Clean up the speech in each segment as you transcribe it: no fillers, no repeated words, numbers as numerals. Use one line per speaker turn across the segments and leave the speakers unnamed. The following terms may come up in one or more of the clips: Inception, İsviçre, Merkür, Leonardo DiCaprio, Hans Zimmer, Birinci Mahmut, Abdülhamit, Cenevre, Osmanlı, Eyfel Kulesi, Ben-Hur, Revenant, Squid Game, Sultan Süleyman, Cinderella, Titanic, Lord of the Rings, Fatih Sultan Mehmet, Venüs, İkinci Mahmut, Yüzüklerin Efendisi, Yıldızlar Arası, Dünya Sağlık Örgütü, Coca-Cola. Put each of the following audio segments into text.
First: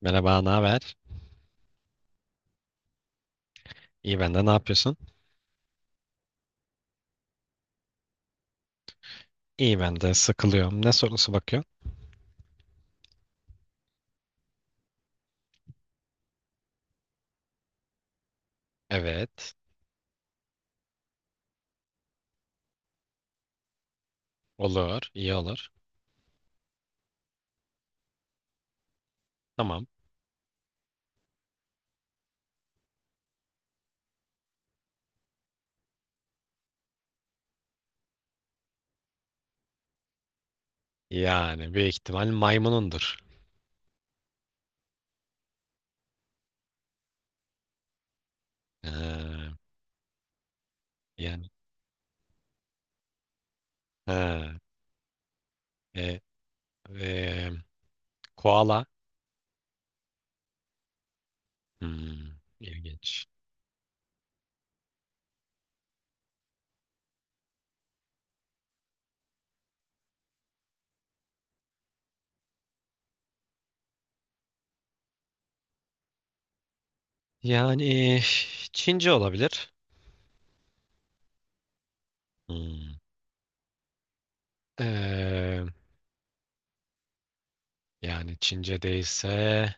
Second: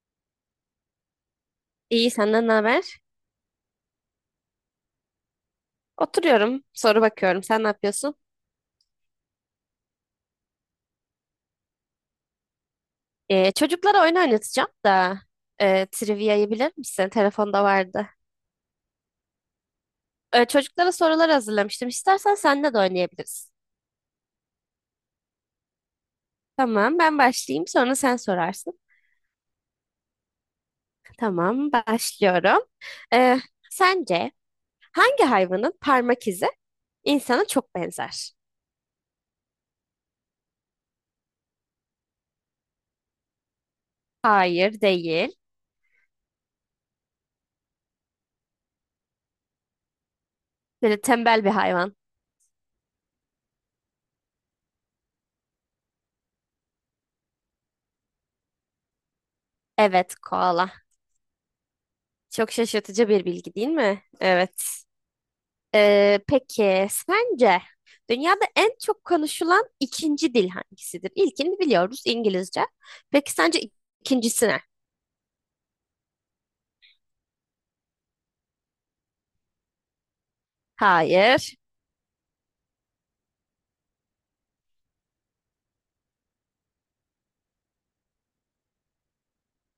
Merhaba, ne haber?
İyi senden ne haber?
İyi ben de, ne yapıyorsun?
Oturuyorum, soru bakıyorum. Sen ne yapıyorsun?
İyi ben de sıkılıyorum. Ne sorusu bakıyorsun?
Çocuklara oyun oynatacağım da trivia'yı bilir misin? Telefonda vardı.
Evet.
Çocuklara sorular hazırlamıştım. İstersen seninle de oynayabiliriz.
Olur, iyi olur.
Tamam, ben başlayayım. Sonra sen sorarsın.
Tamam.
Tamam, başlıyorum. Ee, Sence hangi hayvanın parmak izi insana çok benzer?
Yani büyük ihtimal maymunundur.
Hayır, değil.
Ee,
Böyle tembel
yani.
bir hayvan.
Ha, e, e, koala.
Evet, koala.
Hmm,
Çok şaşırtıcı bir
ilginç.
bilgi değil mi? Evet. Peki sence dünyada en çok konuşulan ikinci dil hangisidir? İlkini biliyoruz, İngilizce. Peki sence ikincisi ne?
Yani Çince olabilir.
Hayır,
Hmm. Ee, Yani Çince değilse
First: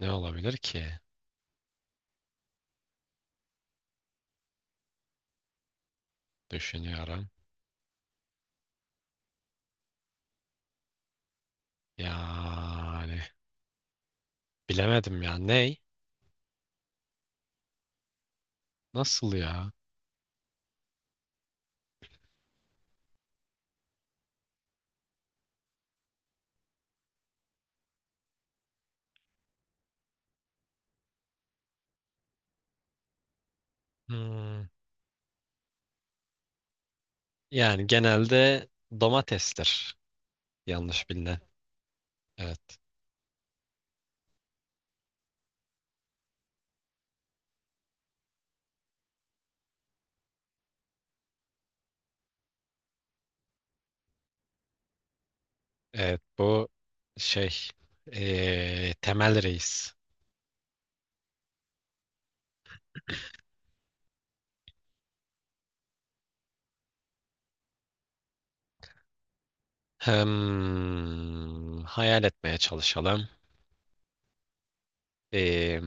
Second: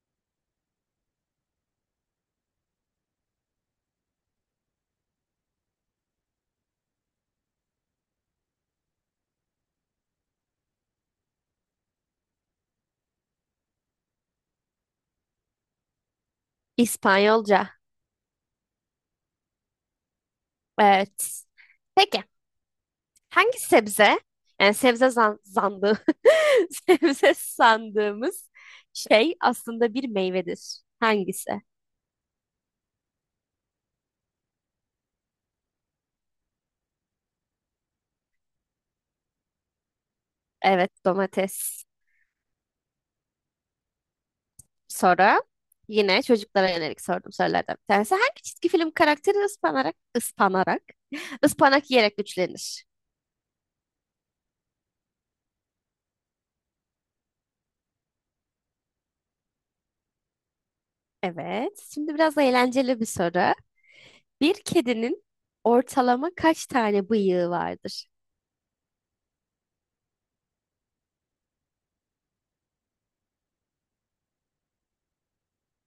ne olabilir ki? Düşünüyorum. Yani bilemedim ya. Ney?
İspanyolca.
Nasıl ya?
Evet. Peki hangi sebze? Yani sebze zan zandı. Sebze sandığımız şey aslında bir meyvedir. Hangisi?
Hmm. Yani genelde domatestir.
Evet,
Yanlış bilinen.
domates.
Evet.
Soru. Yine çocuklara yönelik sorduğum sorulardan bir tanesi. Hangi çizgi film karakteri ıspanak yiyerek güçlenir?
Evet bu şey temel reis.
Evet. Şimdi biraz eğlenceli bir soru. Bir kedinin ortalama kaç tane bıyığı vardır?
Hmm, hayal etmeye çalışalım. Eee,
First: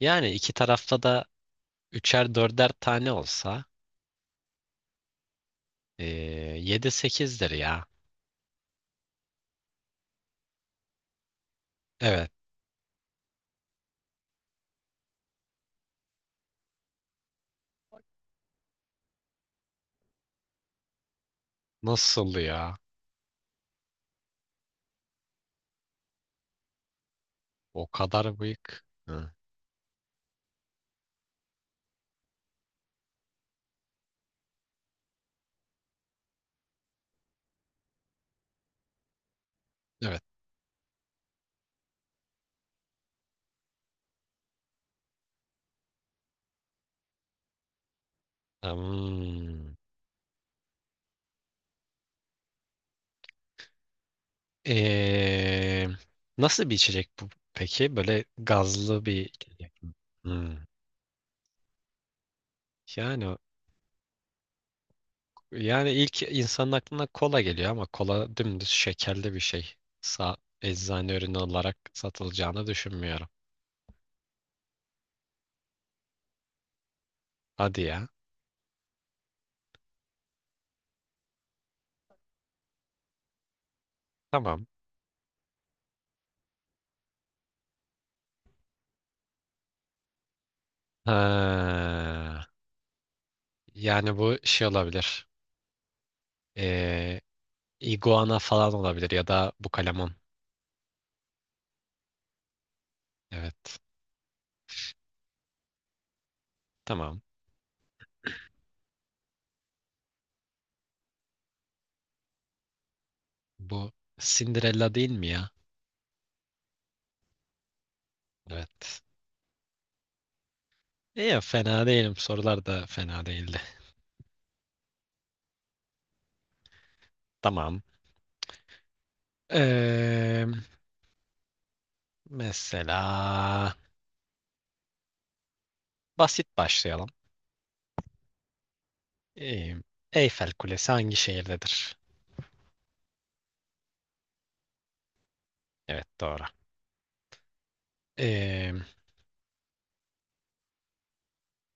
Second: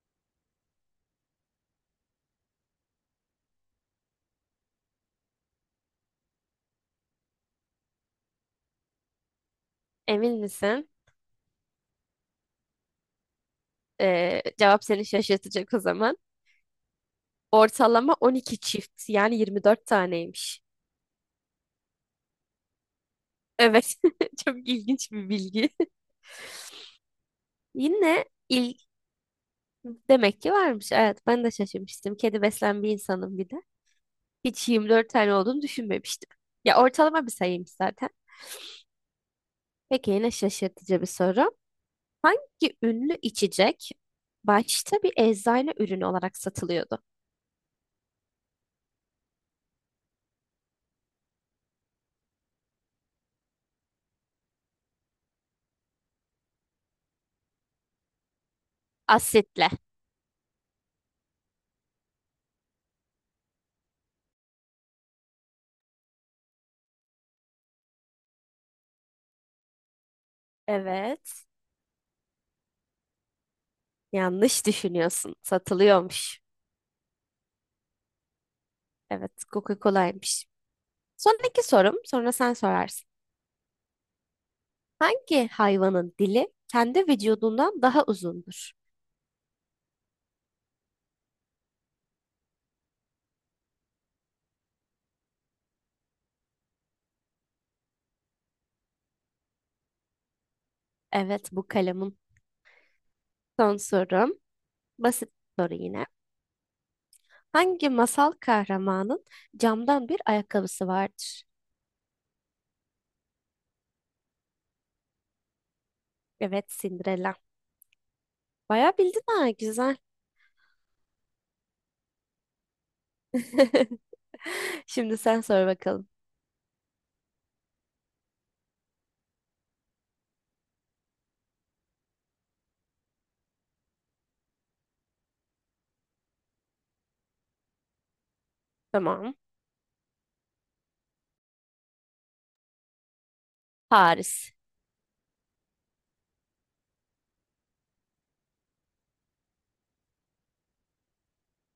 Yani iki tarafta da üçer dörder tane olsa eee, yedi sekizdir ya.
Emin misin?
Evet.
Cevap seni şaşırtacak o zaman. Ortalama 12 çift, yani 24 taneymiş.
Nasıl ya?
Evet. Çok ilginç bir bilgi.
O
Yine
kadar büyük.
ilk
Hı.
demek ki varmış. Evet, ben de şaşırmıştım. Kedi besleyen bir insanım bir de. Hiç 24 tane olduğunu düşünmemiştim. Ya ortalama bir sayıymış zaten. Peki
Evet.
yine şaşırtıcı bir soru. Hangi ünlü içecek başta bir eczane ürünü olarak satılıyordu?
Hmm. Ee, Nasıl bir içecek bu peki? Böyle gazlı bir
Asitle.
içecek mi? Hmm. Yani yani ilk insanın aklına kola geliyor ama kola dümdüz şekerli bir şey. Sa Eczane ürünü
Evet.
olarak satılacağını düşünmüyorum.
Yanlış düşünüyorsun. Satılıyormuş.
Hadi ya.
Evet, Coca-Cola'ymış. Sonraki sorum, sonra sen sorarsın.
Tamam.
Hangi hayvanın dili kendi vücudundan daha uzundur?
Ha, yani bu şey olabilir. Ee, iguana falan olabilir ya da bu kalemon.
Evet, bu kalemin son
Evet.
sorum. Basit soru yine.
Tamam.
Hangi masal kahramanın camdan bir ayakkabısı vardır?
Bu Cinderella değil mi ya?
Evet, Cinderella. Bayağı
Evet.
bildin ha, güzel.
İyi, fena değilim. Sorular da fena değildi.
Şimdi sen sor bakalım.
Tamam. Ee, Mesela basit başlayalım.
Tamam.
Ee, Eyfel Kulesi hangi şehirdedir?
Paris.
Evet doğru. Ee,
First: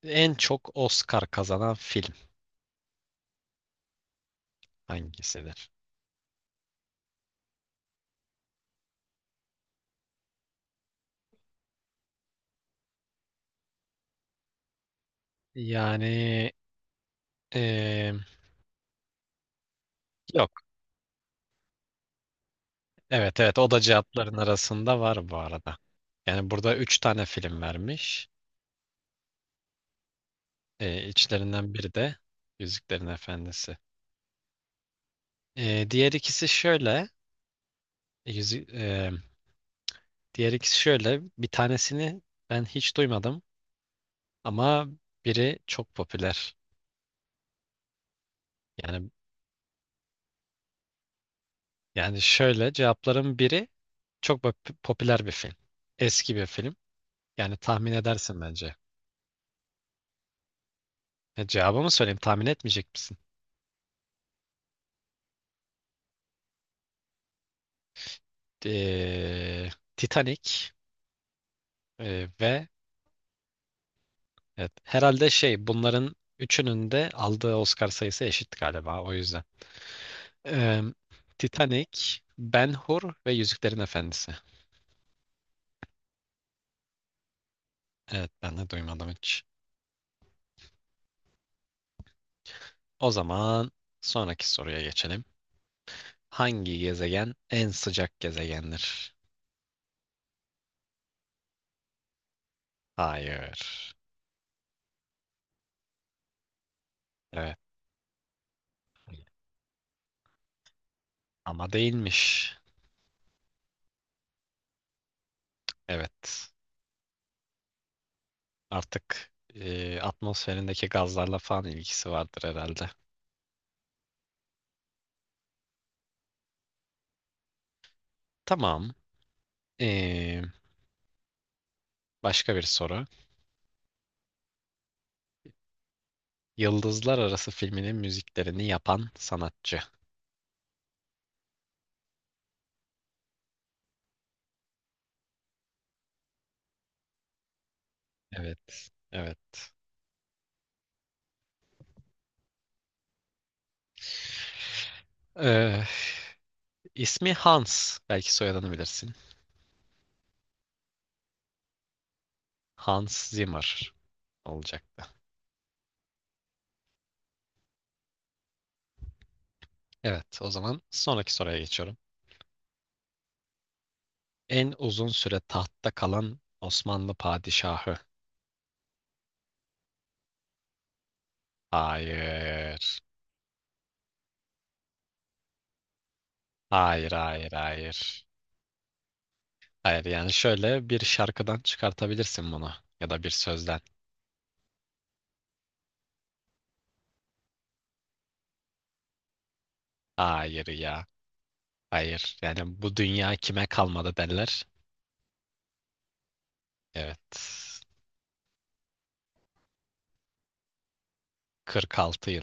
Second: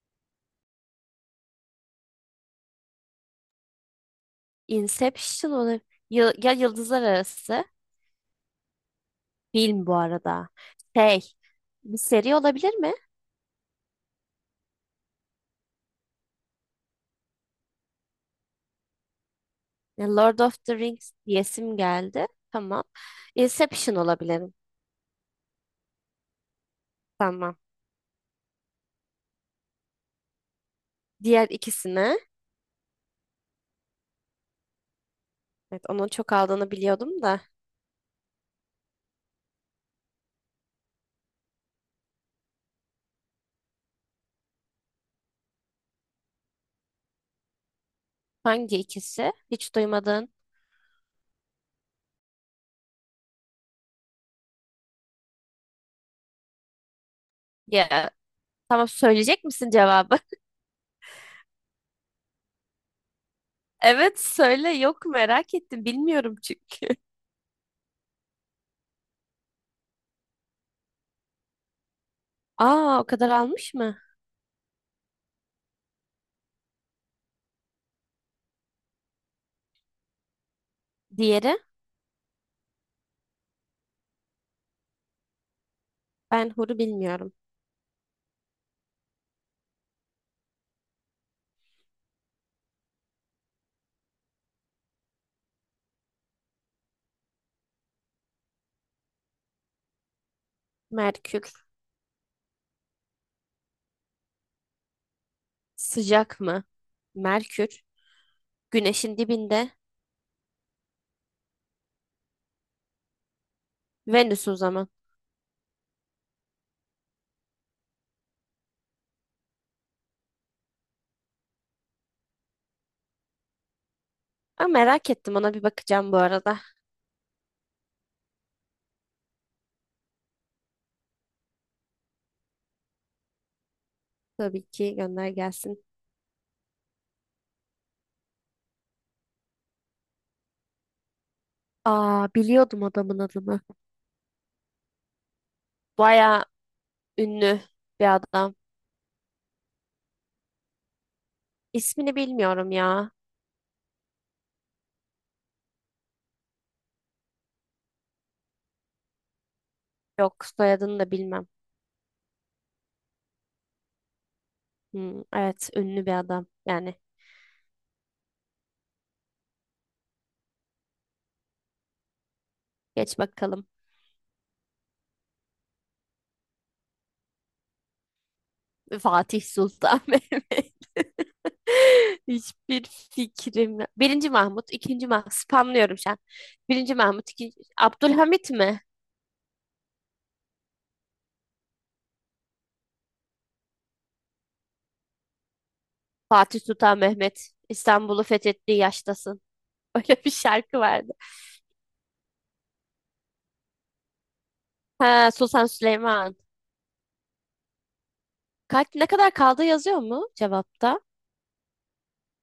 En çok Oscar kazanan film
Inception
hangisidir?
olabilir. Ya, ya Yıldızlar Arası. Film bu arada. Şey, bir seri olabilir mi?
Yani ee,
Ya, Lord of
yok.
the Rings diyesim geldi. Tamam.
Evet, evet, o da
Inception
cevapların
olabilirim.
arasında var bu arada. Yani burada üç tane
Tamam.
film vermiş.
Diğer
İçlerinden biri de
ikisine.
Yüzüklerin Efendisi.
Evet, onun
Diğer
çok
ikisi
aldığını
şöyle.
biliyordum da.
Yüzü, e, Diğer ikisi şöyle. Bir tanesini ben hiç duymadım ama biri çok popüler.
Hangi
Yani
ikisi? Hiç duymadın.
yani şöyle cevapların biri popüler bir film. Eski bir film. Yani tahmin
Ya,
edersin bence.
tamam söyleyecek misin cevabı?
E, cevabı mı söyleyeyim? Tahmin etmeyecek misin?
Evet söyle, yok merak ettim bilmiyorum çünkü.
Ee, Titanic ve
Aa, o kadar almış mı?
evet, herhalde şey bunların üçünün de aldığı Oscar sayısı eşit galiba o yüzden. Ee,
Diğeri
Titanic, Ben-Hur ve Yüzüklerin Efendisi.
ben huru bilmiyorum.
Evet ben de duymadım hiç. O zaman sonraki soruya geçelim. Hangi gezegen en sıcak gezegendir?
Merkür
Hayır.
sıcak mı?
Evet
Merkür güneşin dibinde.
ama değilmiş.
Venüs o zaman.
Evet. Artık atmosferindeki gazlarla falan ilgisi vardır herhalde.
Aa, merak ettim, ona bir bakacağım bu arada.
Tamam. E, Başka bir soru.
Tabii ki gönder gelsin.
Yıldızlar Arası filminin müziklerini yapan sanatçı.
Aa, biliyordum adamın adını. Baya ünlü bir adam.
Evet. Evet.
İsmini bilmiyorum ya.
E, ismi Hans. Belki soyadını bilirsin.
Yok, soyadını da bilmem.
Hans Zimmer olacaktı.
Hmm, evet, ünlü bir adam yani.
Evet, o zaman sonraki soruya geçiyorum.
Geç bakalım.
En uzun süre tahtta kalan Osmanlı padişahı.
Fatih Sultan Mehmet. Hiçbir
Hayır.
fikrim yok. Birinci Mahmut, ikinci Mahmut. Spamlıyorum şu an. Birinci
Hayır,
Mahmut,
hayır,
ikinci...
hayır.
Abdülhamit mi?
Hayır, yani şöyle bir şarkıdan çıkartabilirsin bunu ya da bir sözden.
Fatih Sultan Mehmet. İstanbul'u fethettiği yaştasın. Öyle bir
Hayır
şarkı
ya.
vardı.
Hayır. Yani bu dünya kime kalmadı derler.
Ha, Sultan Süleyman.
Evet.
Kaç, ne kadar kaldı yazıyor mu cevapta?
46 yıl.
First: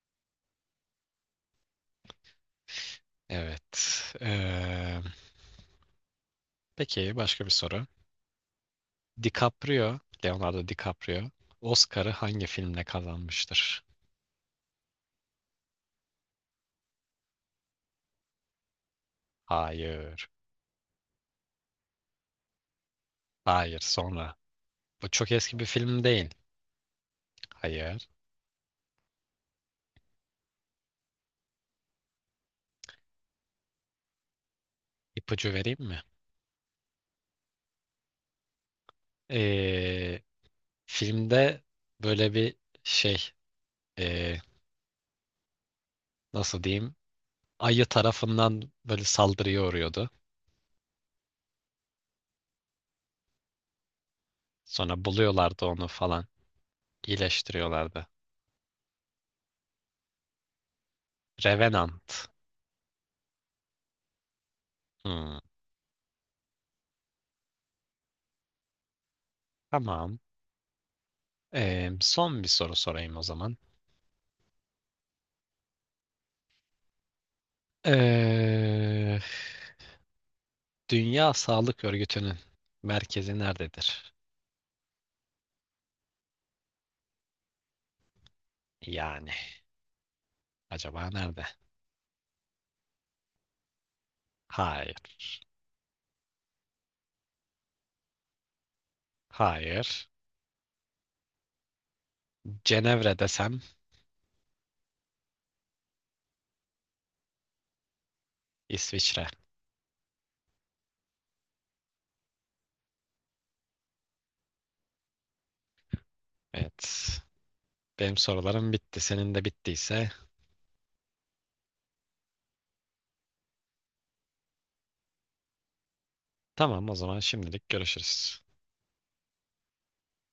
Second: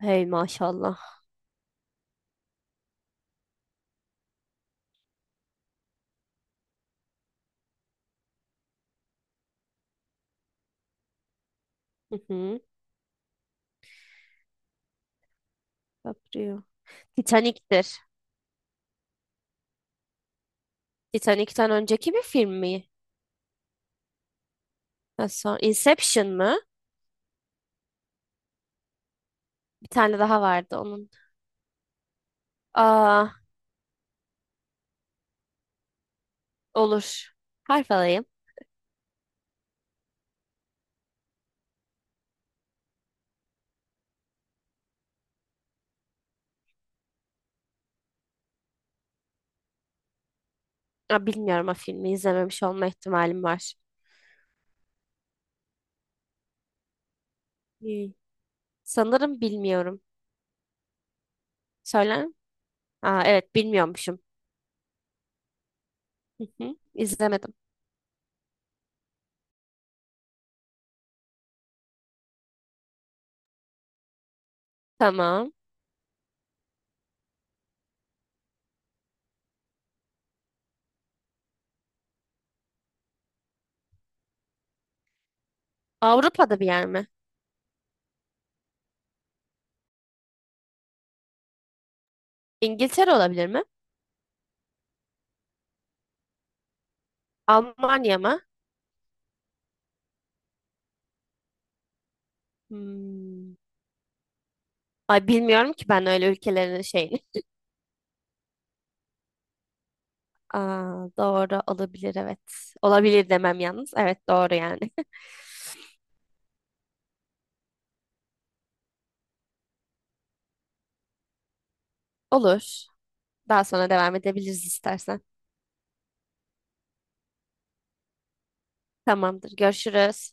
Hey maşallah.
Evet. Peki başka bir soru. DiCaprio, Leonardo DiCaprio Oscar'ı
Hı
hangi
hı.
filmle kazanmıştır?
Caprio. Titanic'tir.
Hayır.
Titanic'ten önceki bir film mi?
Hayır, sonra. Bu
Ha,
çok
son-
eski bir film
Inception
değil.
mı?
Hayır.
Bir tane daha vardı onun. Aa,
İpucu vereyim mi?
olur. Harf alayım.
Ee, Filmde böyle bir şey ee, nasıl diyeyim? Ayı tarafından böyle saldırıya uğruyordu.
Aa, bilmiyorum, o filmi izlememiş olma ihtimalim var.
Sonra buluyorlardı onu falan. İyileştiriyorlardı.
Hmm. Sanırım bilmiyorum. Söyler
Revenant.
mi? Aa, evet bilmiyormuşum.
Hmm,
Hı hı, İzlemedim.
tamam. Son bir soru sorayım o zaman.
Tamam.
Ee, Dünya Sağlık Örgütü'nün merkezi nerededir?
Avrupa'da bir yer mi?
Yani acaba nerede?
İngiltere olabilir mi?
Hayır.
Almanya mı?
Hayır. Cenevre
Hmm.
desem
Ay, bilmiyorum ki ben öyle ülkelerin şeyini.
İsviçre.
Aa, doğru olabilir evet. Olabilir demem yalnız. Evet, doğru yani.
Evet. Benim sorularım bitti. Senin de bittiyse
Olur. Daha sonra devam edebiliriz istersen.
tamam, o zaman şimdilik görüşürüz.
Tamamdır. Görüşürüz.